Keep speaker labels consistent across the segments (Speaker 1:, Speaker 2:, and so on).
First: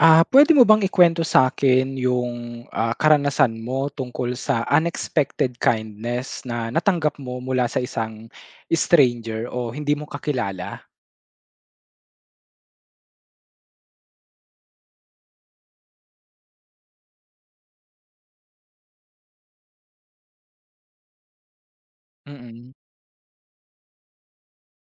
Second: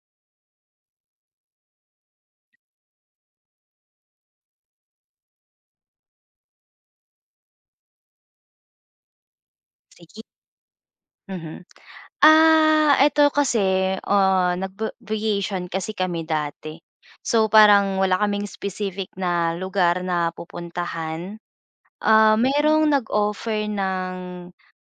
Speaker 1: Puwede mo bang ikwento sa akin yung, karanasan mo tungkol sa unexpected kindness na natanggap mo mula sa isang stranger o hindi mo
Speaker 2: Sige,
Speaker 1: kakilala?
Speaker 2: mhm. Eto kasi, nag vacation kasi kami dati. So, parang wala kaming specific na lugar na pupuntahan.
Speaker 1: Mm,
Speaker 2: Merong nag-offer ng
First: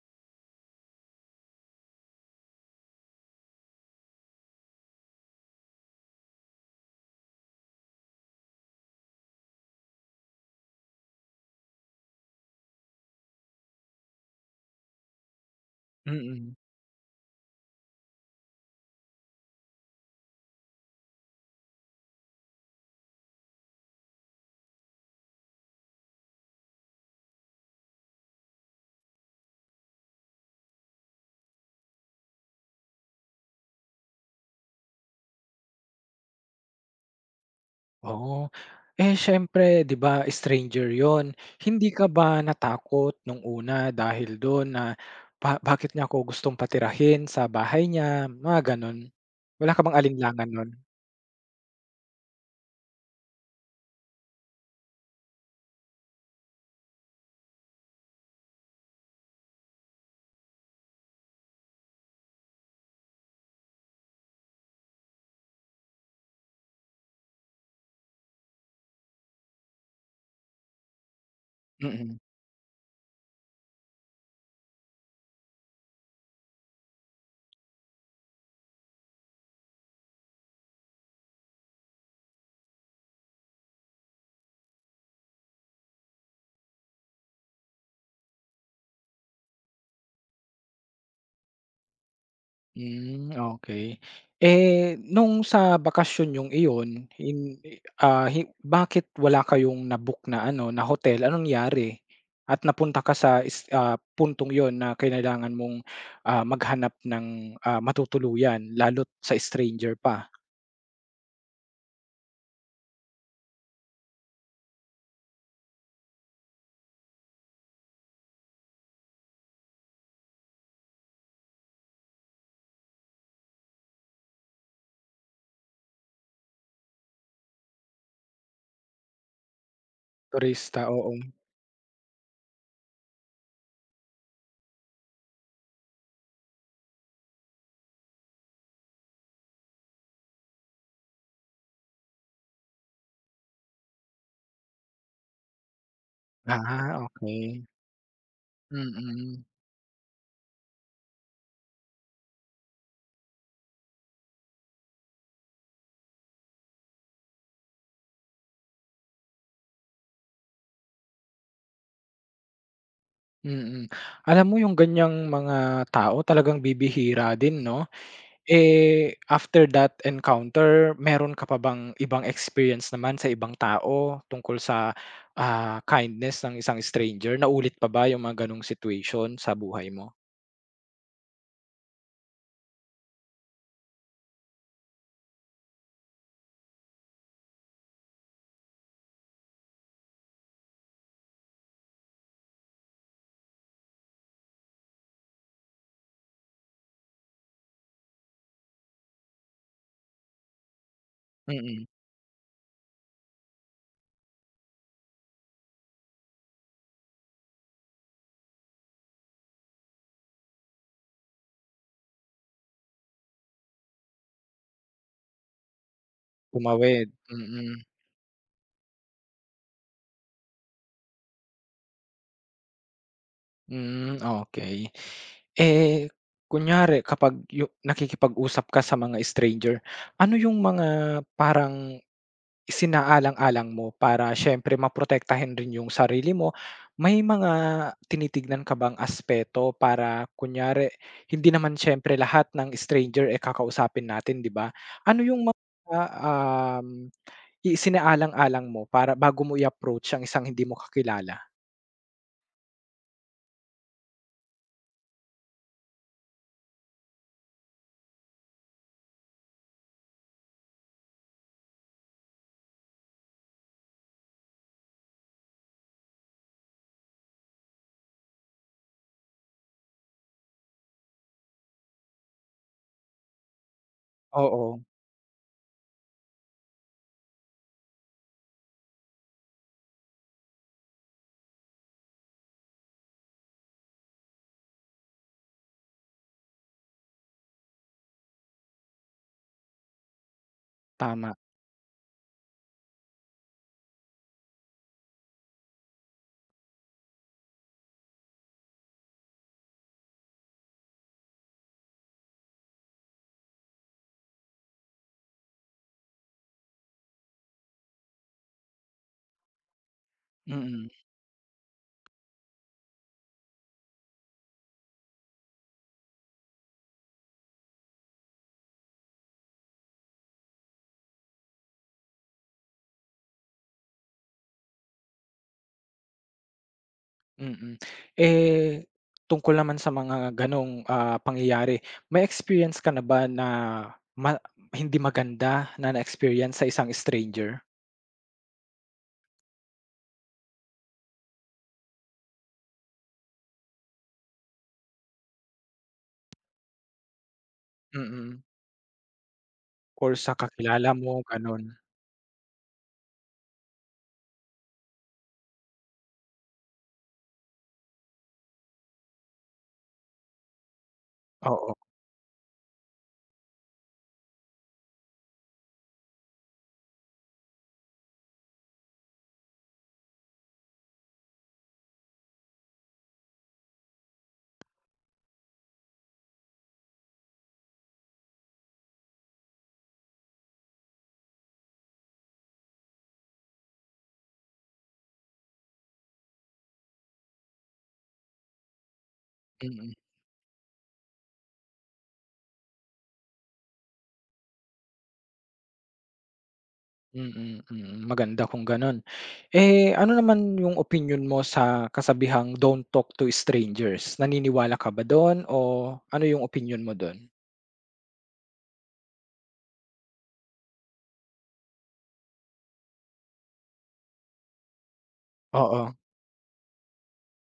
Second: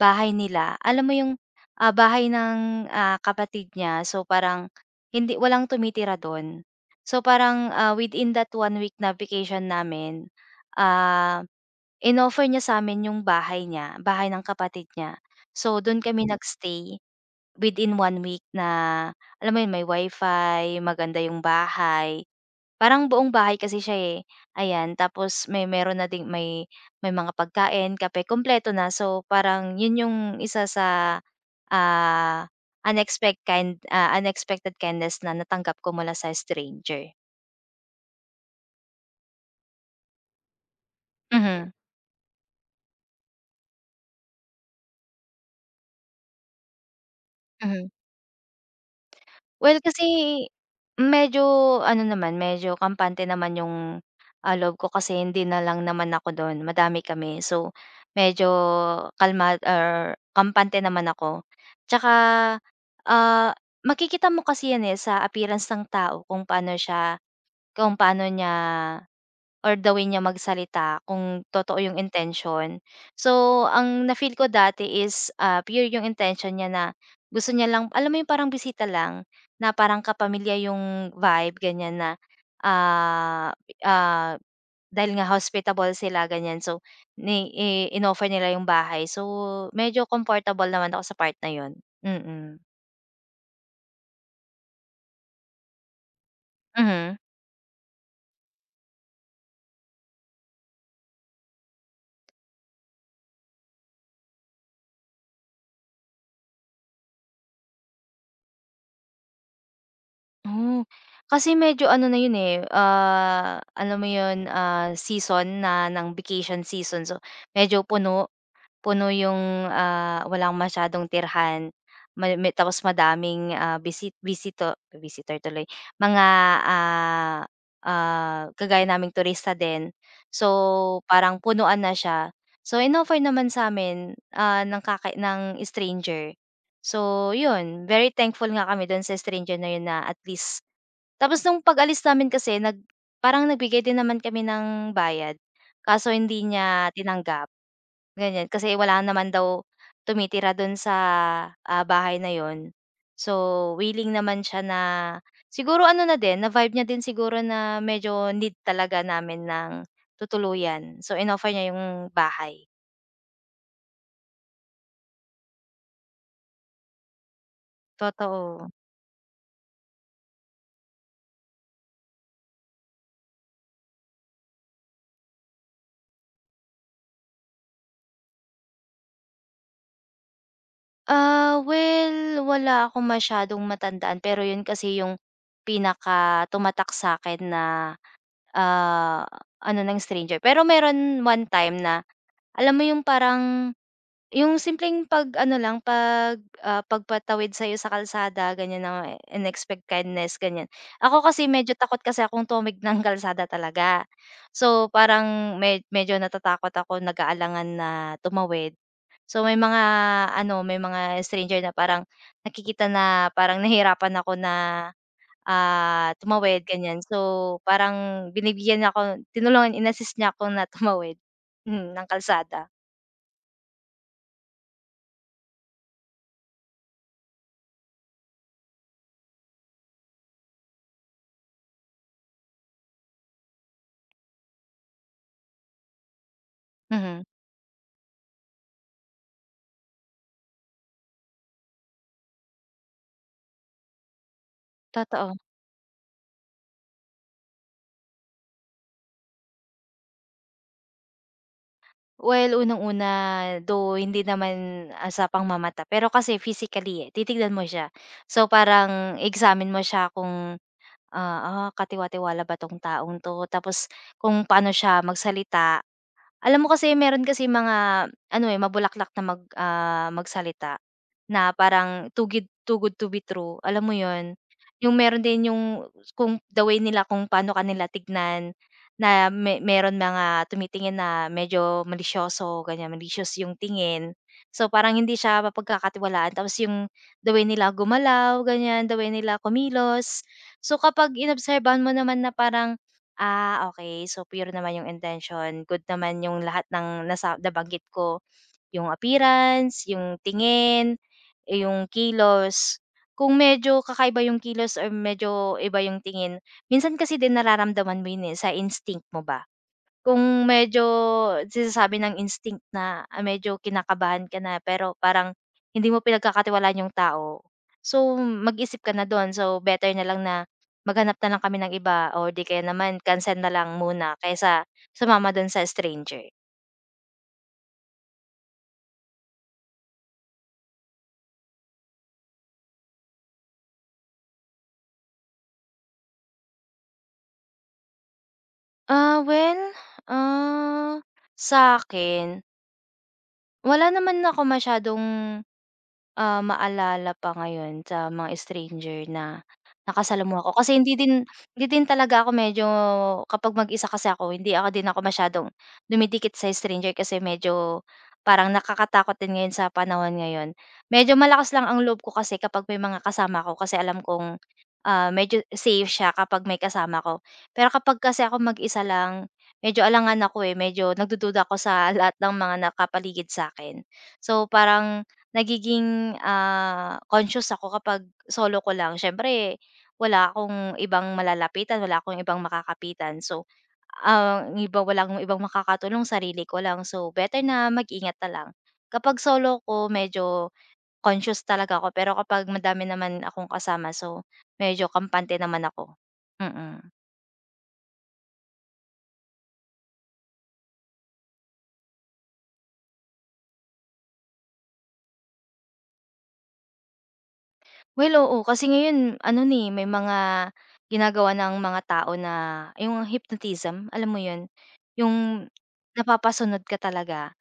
Speaker 2: bahay nila. Alam mo yung, bahay ng, kapatid niya. So, parang hindi walang tumitira dun. So, parang, within that one week na vacation namin, ah, inoffer niya sa'min yung bahay niya, bahay ng kapatid niya. So, dun kami
Speaker 1: mm.
Speaker 2: nagstay within one week na alam mo yun, may wifi, maganda yung bahay. Parang buong bahay kasi siya, eh, ayan. Tapos may meron na ding may mga pagkain, kape, kompleto na. So, parang yun yung isa sa, ah, unexpected kindness na natanggap ko mula sa stranger.
Speaker 1: Oo. Eh, siyempre 'di ba stranger yon?
Speaker 2: Mhm,
Speaker 1: Hindi ka ba natakot nung una dahil dun na, "Bakit niya ako gustong patirahin sa bahay
Speaker 2: mhm.
Speaker 1: niya?" Mga ganun. Wala
Speaker 2: Well,
Speaker 1: ka bang
Speaker 2: kasi
Speaker 1: alinlangan nun?
Speaker 2: medyo ano naman, medyo kampante naman yung, loob ko kasi hindi na lang naman ako dun, madami kami. So, medyo kalma or kampante naman ako. Tsaka, ah, makikita mo kasi yan, eh, sa appearance ng tao kung paano siya, kung paano niya or the way niya magsalita kung totoo yung
Speaker 1: Mm.
Speaker 2: intention. So, ang na-feel ko dati is, pure yung intention niya na gusto niya lang alam mo yung parang bisita lang, na parang kapamilya yung vibe ganyan na, ah, ah, dahil nga hospitable sila ganyan so ni i inoffer nila yung bahay. So, medyo comfortable naman ako sa part na yun. Mm.
Speaker 1: Hmm, okey. Eh, nung sa bakasyon niyong iyon,
Speaker 2: Mhm.
Speaker 1: hin ah, hi bakit wala kayong na-book na ano, na hotel? Anong nangyari? At napunta ka sa puntong yun na kailangan mong, maghanap ng, matutuluyan lalo't sa stranger pa,
Speaker 2: Oh, kasi medyo ano na yun, eh, alam mo yun, season na ng vacation season. So, medyo puno, puno yung, walang masyadong tirhan. May tapos madaming, visitor tuloy, mga, ah, kagaya naming turista din. So,
Speaker 1: turista, oo.
Speaker 2: parang punuan na siya. So, inoffer naman sa 'min, ng ng stranger. So, yun, very thankful nga kami dun sa stranger na yun na at least tapos nung pag-alis namin kasi nag parang nagbigay din naman kami ng bayad, kaso hindi niya
Speaker 1: Ah,
Speaker 2: tinanggap,
Speaker 1: okey.
Speaker 2: ganyan. Kasi wala naman
Speaker 1: Mm,
Speaker 2: daw tumitira dun sa, bahay na yon. So, willing naman siya na siguro ano na din, na-vibe niya din siguro na medyo need talaga namin ng tutuluyan. So, inoffer niya yung bahay,
Speaker 1: mm. Alam mo yung ganiyang mga tao talagang bibihira din 'no?
Speaker 2: totoo.
Speaker 1: Eh, after that encounter, meron ka pa bang ibang experience naman sa ibang tao tungkol sa, kindness ng isang stranger? Naulit pa ba yung mga gano'ng situation sa buhay mo?
Speaker 2: Well, wala akong masyadong matandaan pero yun kasi yung pinakatumatak sa'kin na ah, ano ng stranger. Pero meron one time na alam mo yung parang yung simpleng pag ano lang, pag, ah, pagpatawid sa'yo sa kalsada ganyan na kindness ganyan. Ako kasi medyo
Speaker 1: Mm,
Speaker 2: takot kasi akong tumig ng kalsada talaga. So parang medyo natatakot ako, nag-aalangan na tumawid. So may mga ano, may mga stranger na parang nakikita na parang nahihirapan ako na tumawid ganyan.
Speaker 1: tumawid,
Speaker 2: So,
Speaker 1: mm,
Speaker 2: parang binibigyan niya ako tinulungan in-assist niya ako na tumawid, mm, ng kalsada.
Speaker 1: mm, okey. Eh, kunyari kapag nakikipag-usap ka sa mga stranger, ano yung mga parang isinaalang-alang mo para siyempre maprotektahin rin yung sarili mo, may
Speaker 2: Mhm,
Speaker 1: mga tinitignan ka bang aspeto para kunyari hindi naman siyempre lahat ng stranger, eh, kakausapin natin 'di ba? Ano
Speaker 2: totoo.
Speaker 1: yung mga, um, isinaalang-alang mo para bago mo i-approach ang isang hindi mo kakilala?
Speaker 2: Well, unang-una, though hindi naman, sa pangmamata, pero kasi physically, eh, titignan mo siya. So, parang i-examine mo siya kung, katiwa-tiwala ba 'tong taong 'to, tapos kung paano siya magsalita. Alam mo kasi meron kasi mga ano, eh, mabulaklak na magsalita na parang too good to be true, alam mo yon.
Speaker 1: Oo,
Speaker 2: Yung meron din yung kung the way nila kung paano kanila tignan na meron mga tumitingin na medyo malisyoso, ganiyan, malicious yung tingin. So, parang hindi siya mapagkakatiwalaan tapos yung the way nila gumalaw, ganiyan, the way nila kumilos. So, kapag
Speaker 1: tama.
Speaker 2: inobserbahan mo naman na parang okay. So, pure naman yung intention good naman yung lahat ng nasa nabanggit ko, yung appearance, yung tingin, eh, yung kilos. Kung medyo kakaiba yung kilos or medyo iba yung tingin, minsan kasi din nararamdaman mo yun, eh, sa instinct mo ba. Kung medyo
Speaker 1: Mm.
Speaker 2: sinasabi ng instinct na, medyo kinakabahan ka na pero parang hindi mo pinagkakatiwalaan yung tao, so mag-isip ka na dun. So better na lang na maghanap na lang kami ng iba o di kaya naman cancel na lang muna kaysa sumama dun sa stranger.
Speaker 1: Mm. Eh, tungkol naman sa mga gano'ng, pangyayari, may experience ka na ba na ma hindi maganda na na-experience sa isang stranger?
Speaker 2: Well, ah, sa akin, wala naman ako masyadong maalala pa ngayon sa mga
Speaker 1: Mm,
Speaker 2: stranger na
Speaker 1: or sa
Speaker 2: nakasalamuha ko. Kasi
Speaker 1: kakilala mo, gano'n?
Speaker 2: hindi din talaga ako medyo kapag mag-isa kasi ako hindi ako din ako masyadong dumidikit sa stranger kasi medyo parang nakakatakot din ngayon sa panahon ngayon. Medyo malakas lang
Speaker 1: Oo,
Speaker 2: ang loob ko kasi kapag may mga kasama ako kasi alam kong, medyo safe siya kapag may kasama ko. Pero kapag kasi ako mag-isa lang, medyo alangan ako, eh, medyo nagdududa ako sa lahat ng mga nakapaligid sa akin. So, parang nagiging, conscious ako kapag solo ko lang. Siyempre wala akong ibang malalapitan, wala akong ibang makakapitan. So, ang iba walang ibang makakatulong, sarili ko lang. So, better na mag-ingat na lang. Kapag solo ko
Speaker 1: mm,
Speaker 2: medyo conscious talaga ako, pero kapag madami naman akong kasama, so medyo kampante naman ako. Mm.
Speaker 1: mm, mm. Maganda kung gano'n. Eh, ano naman yung opinion mo sa kasabihang "Don't talk to strangers." Naniniwala ka ba do'n o ano yung opinion mo do'n?
Speaker 2: Well, oo. Kasi ngayon ano ni may mga ginagawa ng mga tao na yung hypnotism, alam mo yun? Yung
Speaker 1: Oo.
Speaker 2: napapasunod ka talaga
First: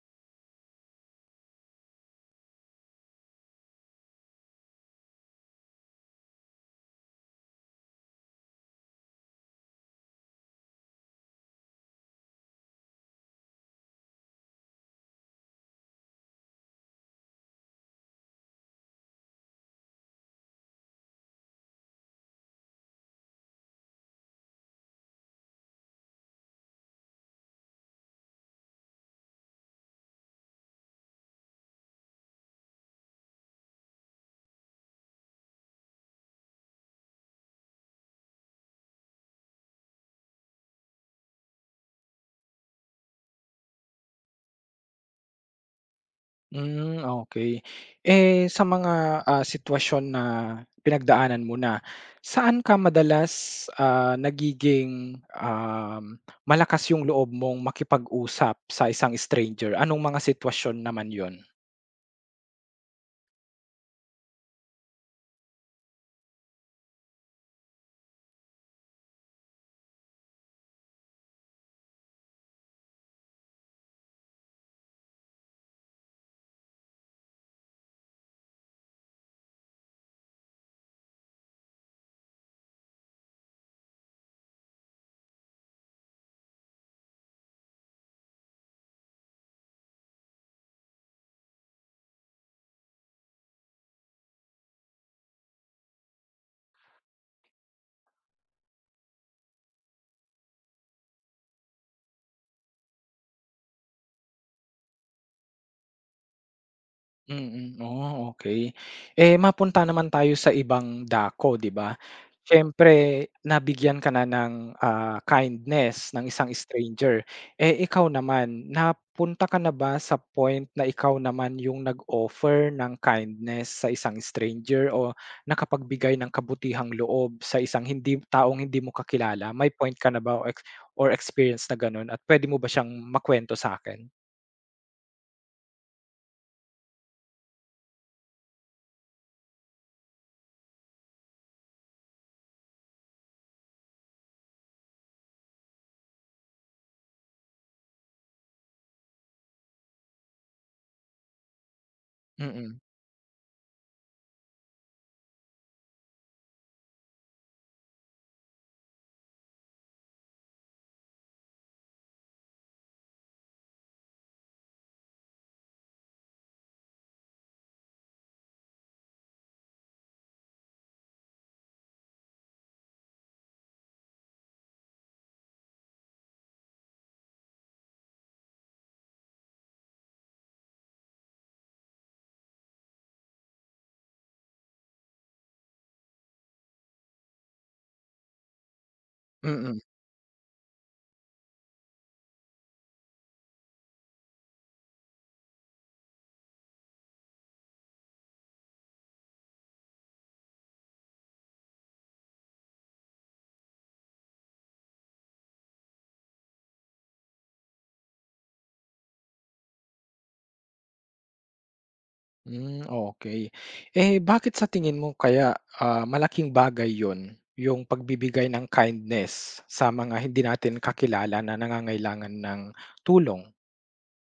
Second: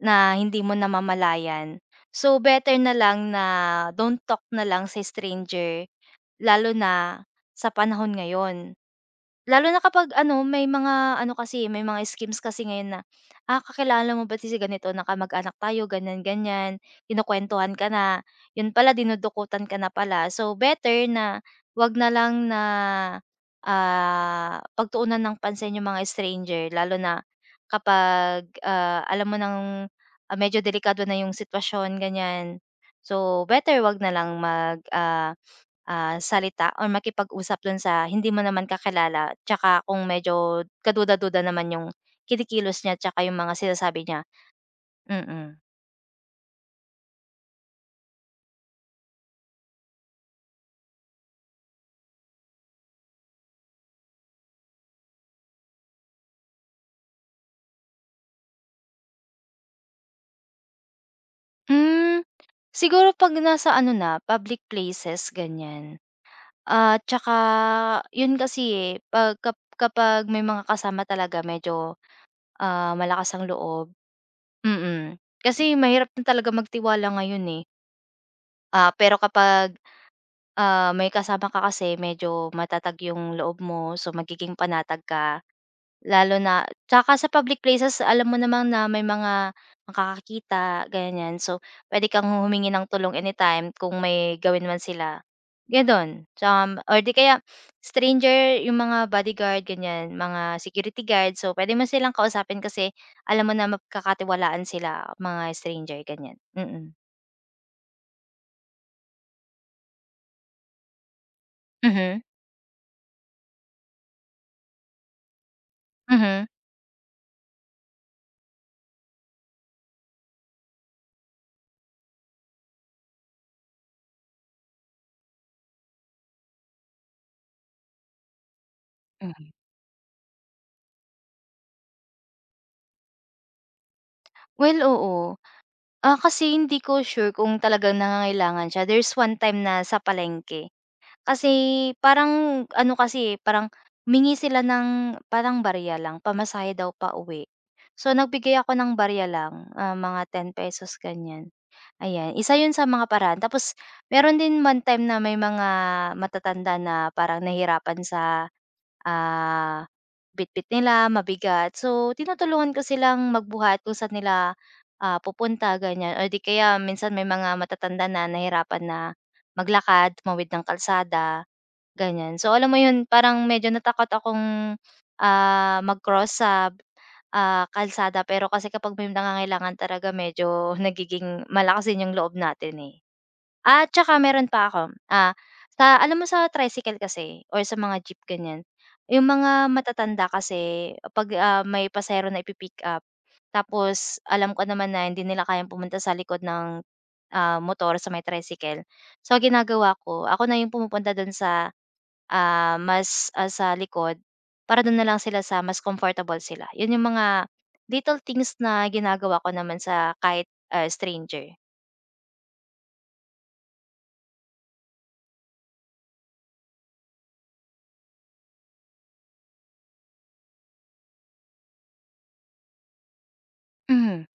Speaker 2: na hindi mo namamalayan. So, better na lang na don't talk na lang sa stranger lalo na sa panahon ngayon. Lalo na kapag ano, may mga ano kasi, may mga schemes kasi ngayon na, "Ah, kakilala mo ba si ganito na kamag-anak tayo, ganyan, ganyan." Kinukwentuhan ka na, yun pala dinudukutan ka na pala. So, better na 'wag na lang na, pagtuunan ng pansin yung mga stranger lalo na kapag, alam mo ng, medyo delikado na yung sitwasyon, ganyan. So, better 'wag na lang salita or makipag-usap dun sa hindi mo naman kakilala tsaka kung medyo kaduda-duda naman yung kinikilos niya tsaka yung mga sinasabi niya, mm.
Speaker 1: Hmm, okay. Eh, sa mga, sitwasyon na pinagdaanan mo na, saan ka madalas, nagiging, malakas yung loob mong makipag-usap sa isang stranger? Anong mga sitwasyon naman yon?
Speaker 2: Hmm, siguro 'pag nasa ano na, public places ganyan. At tsaka yun kasi, eh, 'pag kap kapag may mga kasama talaga medyo, malakas ang loob, mm. Kasi mahirap na talaga magtiwala ngayon, eh. Pero kapag may kasama ka kasi medyo matatag yung loob mo, so magiging panatag ka. Lalo na tsaka sa public places alam mo naman na may mga makakakita, ganyan. So, pwede kang humingi ng tulong anytime kung may gawin man sila, gano'n. Tsaka or 'di kaya stranger yung mga bodyguard, ganyan, mga security guard. So, pwede mo silang kausapin kasi alam mo na mapagkakatiwalaan sila, mga stranger, ganyan. Mm.
Speaker 1: Mm, oh, okay. Eh, mapunta naman tayo sa ibang dako, 'di ba?
Speaker 2: Mhm.
Speaker 1: Siyempre nabigyan ka na ng, kindness ng isang
Speaker 2: Mhm.
Speaker 1: stranger. Eh, ikaw naman, napunta ka na ba sa point na ikaw naman yung nag-offer ng kindness sa isang stranger o nakapagbigay ng kabutihang loob sa isang hindi taong hindi mo
Speaker 2: Hmm.
Speaker 1: kakilala? May point ka na ba o or experience na gano'n at pwede mo ba siyang makuwento sa'kin?
Speaker 2: Well, oo. Kasi hindi ko sure kung talagang nangangailangan siya. There's one time na sa palengke, kasi parang ano kasi, eh, parang humingi sila ng parang barya lang, pamasahe daw pa pauwi. So, nagbigay ako ng barya lang, mga 10 pesos ganyan, ayan. Isa 'yun
Speaker 1: Mm,
Speaker 2: sa mga paraan. Tapos meron din one time na may mga matatanda na parang nahirapan sa ah, bitbit nila mabigat. So, tinutulungan ko silang magbuhat kung saan nila, pupunta ganyan or 'di kaya minsan may mga matatanda na nahirapan na maglakad, tumawid ng kalsada, ganyan. So, alam mo 'yun, parang medyo natakot akong, mag-cross sa, kalsada pero kasi kapag may nangangailangan talaga medyo nagiging malalakas din yung loob natin, eh. Tsaka meron pa ako, sa alam mo sa tricycle kasi or sa mga jeep ganyan, yung mga
Speaker 1: mm.
Speaker 2: matatanda kasi 'pag, may pasahero na ipi-pick up, tapos alam ko naman na hindi nila kayang pumunta sa likod ng, motor sa may tricycle. So ang ginagawa ko, ako na yung pumupunta dun sa, sa likod para dun na lang sila sa mas comfortable sila. Yun yung mga little things na ginagawa ko naman sa kahit, stranger.
Speaker 1: Hmm, okey. Eh, bakit sa tingin mo kaya, malaking bagay 'yun, yung pagbibigay ng kindness sa mga hindi natin kakilala na nangangailangan ng tulong,
Speaker 2: Mhm.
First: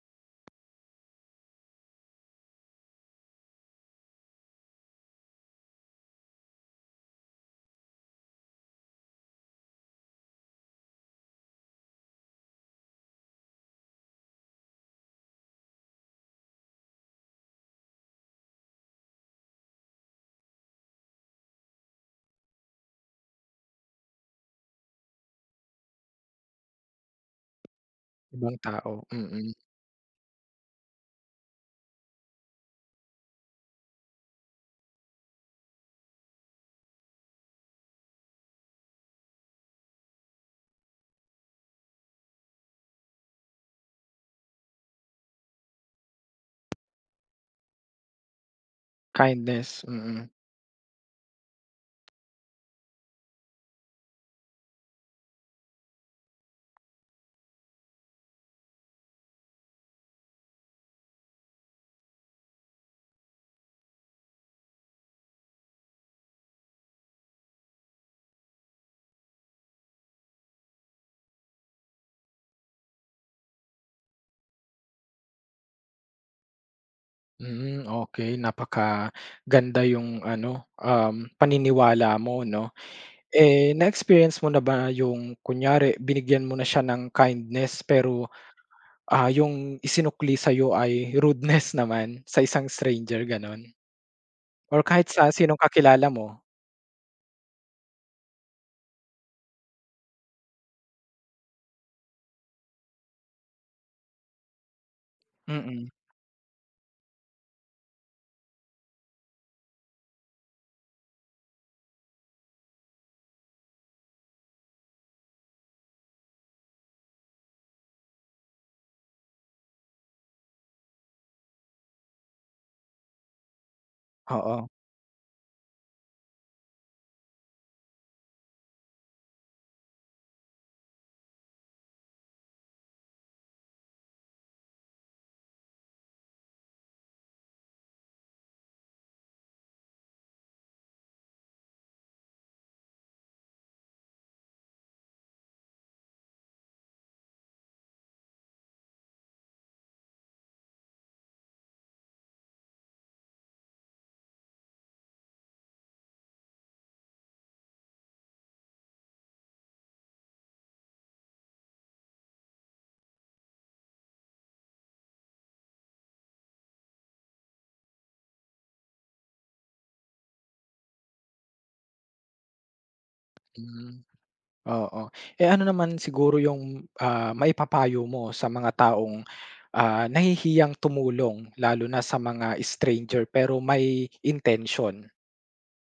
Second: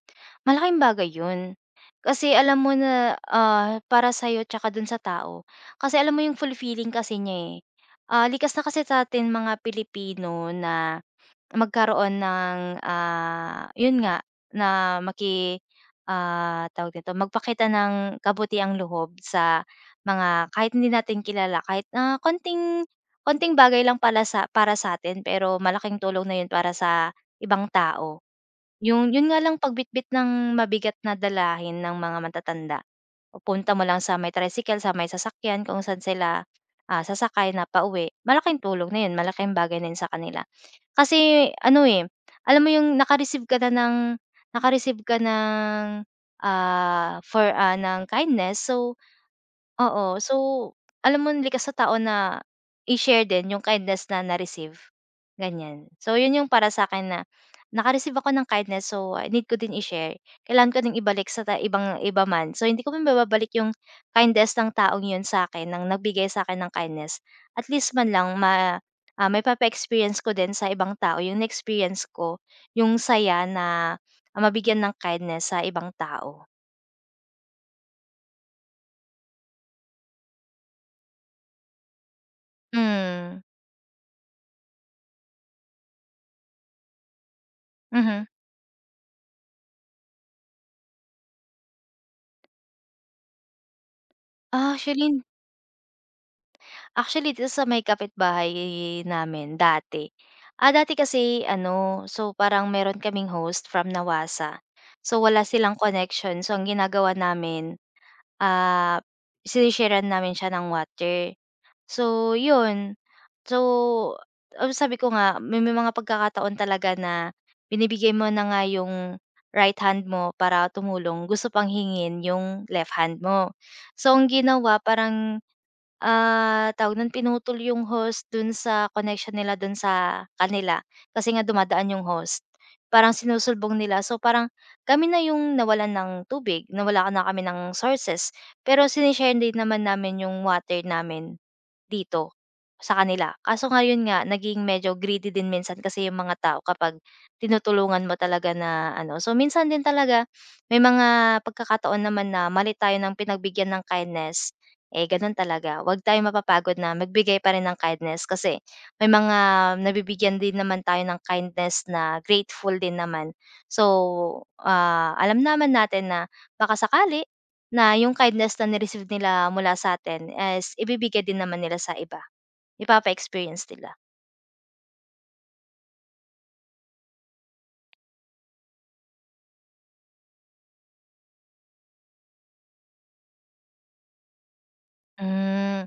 Speaker 2: Malaking bagay 'yun. Kasi alam mo na, para sa'yo tsaka dun sa tao. Kasi alam mo yung fulfilling kasi niya, eh. Likas na kasi sa'tin mga Pilipino na magkaroon ng, yun nga, na tawag dito, magpakita ng kabutiang loob sa mga kahit hindi natin kilala, kahit na konting konting bagay lang pala sa para sa sa'tin pero malaking tulong na yun para sa ibang tao.
Speaker 1: ibang tao?
Speaker 2: Yung yun nga
Speaker 1: Mm,
Speaker 2: lang pagbitbit ng mabigat na dalahin ng mga matatanda, pupunta mo lang sa may tricycle, sa may sasakyan kung saan sila, sasakay na pauwi, malaking tulong na yun, malaking bagay na yun sa kanila. Kasi ano, eh, alam mo yung naka-receive ka ng, ng kindness so,
Speaker 1: kindness,
Speaker 2: oo.
Speaker 1: mm.
Speaker 2: So, alam mo likas sa tao na i-share din yung kindness na na-receive, ganyan. So, yun yung para sa akin na naka-receive ako ng kindness, so, need ko din i-share. Kailangan ko din ibalik sa ibang iba man. So, hindi ko mababalik yung kindness ng taong yun sa akin ng nagbigay sa akin ng kindness. At least man lang maipapa-experience ko din sa ibang tao yung experience ko, yung saya na mabigyan ng kindness sa ibang tao.
Speaker 1: Hmm, okey, napakaganda yung ano, paniniwala mo 'no.
Speaker 2: Hmm,
Speaker 1: Eh, na-experience mo na ba yung kunyari binigyan mo na siya ng kindness pero,
Speaker 2: mhm.
Speaker 1: yung isinukli sa'yo ay rudeness naman sa isang stranger, gano'n? Or kahit
Speaker 2: Actually
Speaker 1: sa sinong kakilala mo.
Speaker 2: Actually, dito sa may kapitbahay namin dati. Ah, dati kasi ano, so parang meron kaming host from NAWASA. So wala silang
Speaker 1: Mm,
Speaker 2: connection. So ang ginagawa namin, ah, sinishare namin siya ng water. So yun. So, sabi ko nga, may mga pagkakataon talaga na binibigay mo na nga yung right hand mo para tumulong, gusto pang hingin yung left hand mo. So ang
Speaker 1: oo.
Speaker 2: ginawa, parang tawag nun, pinutol yung host dun sa connection nila dun sa kanila, kasi nga dumadaan yung host. Parang sinusulbong nila, so parang kami na yung nawalan ng tubig, nawala ka na kami ng sources, pero sinishare din naman namin yung water namin. Dito, sa kanila. Kaso ngayon nga naging medyo greedy din minsan kasi yung mga tao kapag tinutulungan mo talaga na ano. So, minsan din talaga may mga pagkakataon naman na mali tayo ng pinagbigyan ng kindness, eh, gano'n talaga. Huwag tayo mapapagod na magbigay pa rin ng kindness kasi may mga nabibigyan din naman tayo ng kindness na grateful din naman. So, alam naman natin na baka sakali na yung kindness na ni-receive nila mula sa sa'tin is ibibigay din naman nila sa iba, ipapa-experience
Speaker 1: Hmm.
Speaker 2: nila.
Speaker 1: Oo. Eh, ano naman siguro yung, maipapayo mo sa mga taong, nahihiyang tumulong lalo na sa mga stranger pero may intensyon?
Speaker 2: Hmm,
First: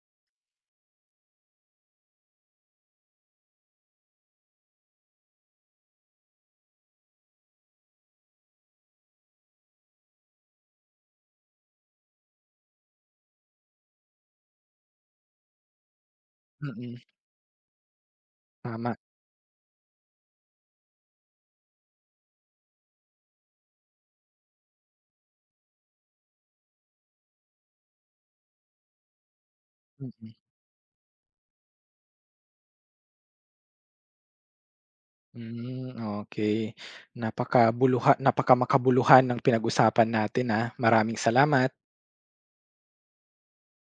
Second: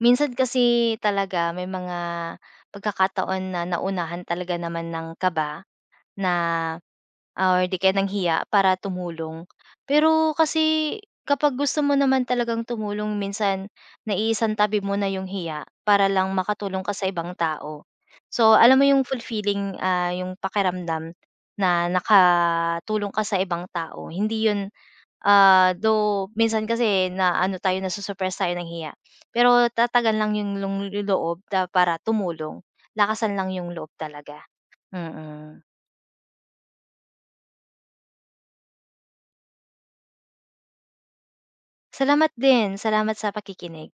Speaker 2: minsan kasi talaga may mga pagkakataon na naunahan talaga naman ng kaba na or di kaya nanghiya para tumulong. Pero kasi kapag gusto mo naman talagang tumulong minsan naiisang tabi mo na yung hiya para lang makatulong ka
Speaker 1: Mm.
Speaker 2: sa ibang tao. So alam mo
Speaker 1: Tama,
Speaker 2: yung fulfilling, yung pakiramdam na nakatulong ka sa ibang tao. Hindi yun, though minsan kasi na ano tayo nasu-suppress tayo ng hiya. Pero tatagan lang
Speaker 1: mm.
Speaker 2: yung loob na para tumulong, lakasan lang yung loob talaga, mm.
Speaker 1: Hmm, okey. Napaka makabuluhan ng pinag-usapan natin, ah. Maraming salamat.
Speaker 2: Salamat din. Salamat sa pakikinig.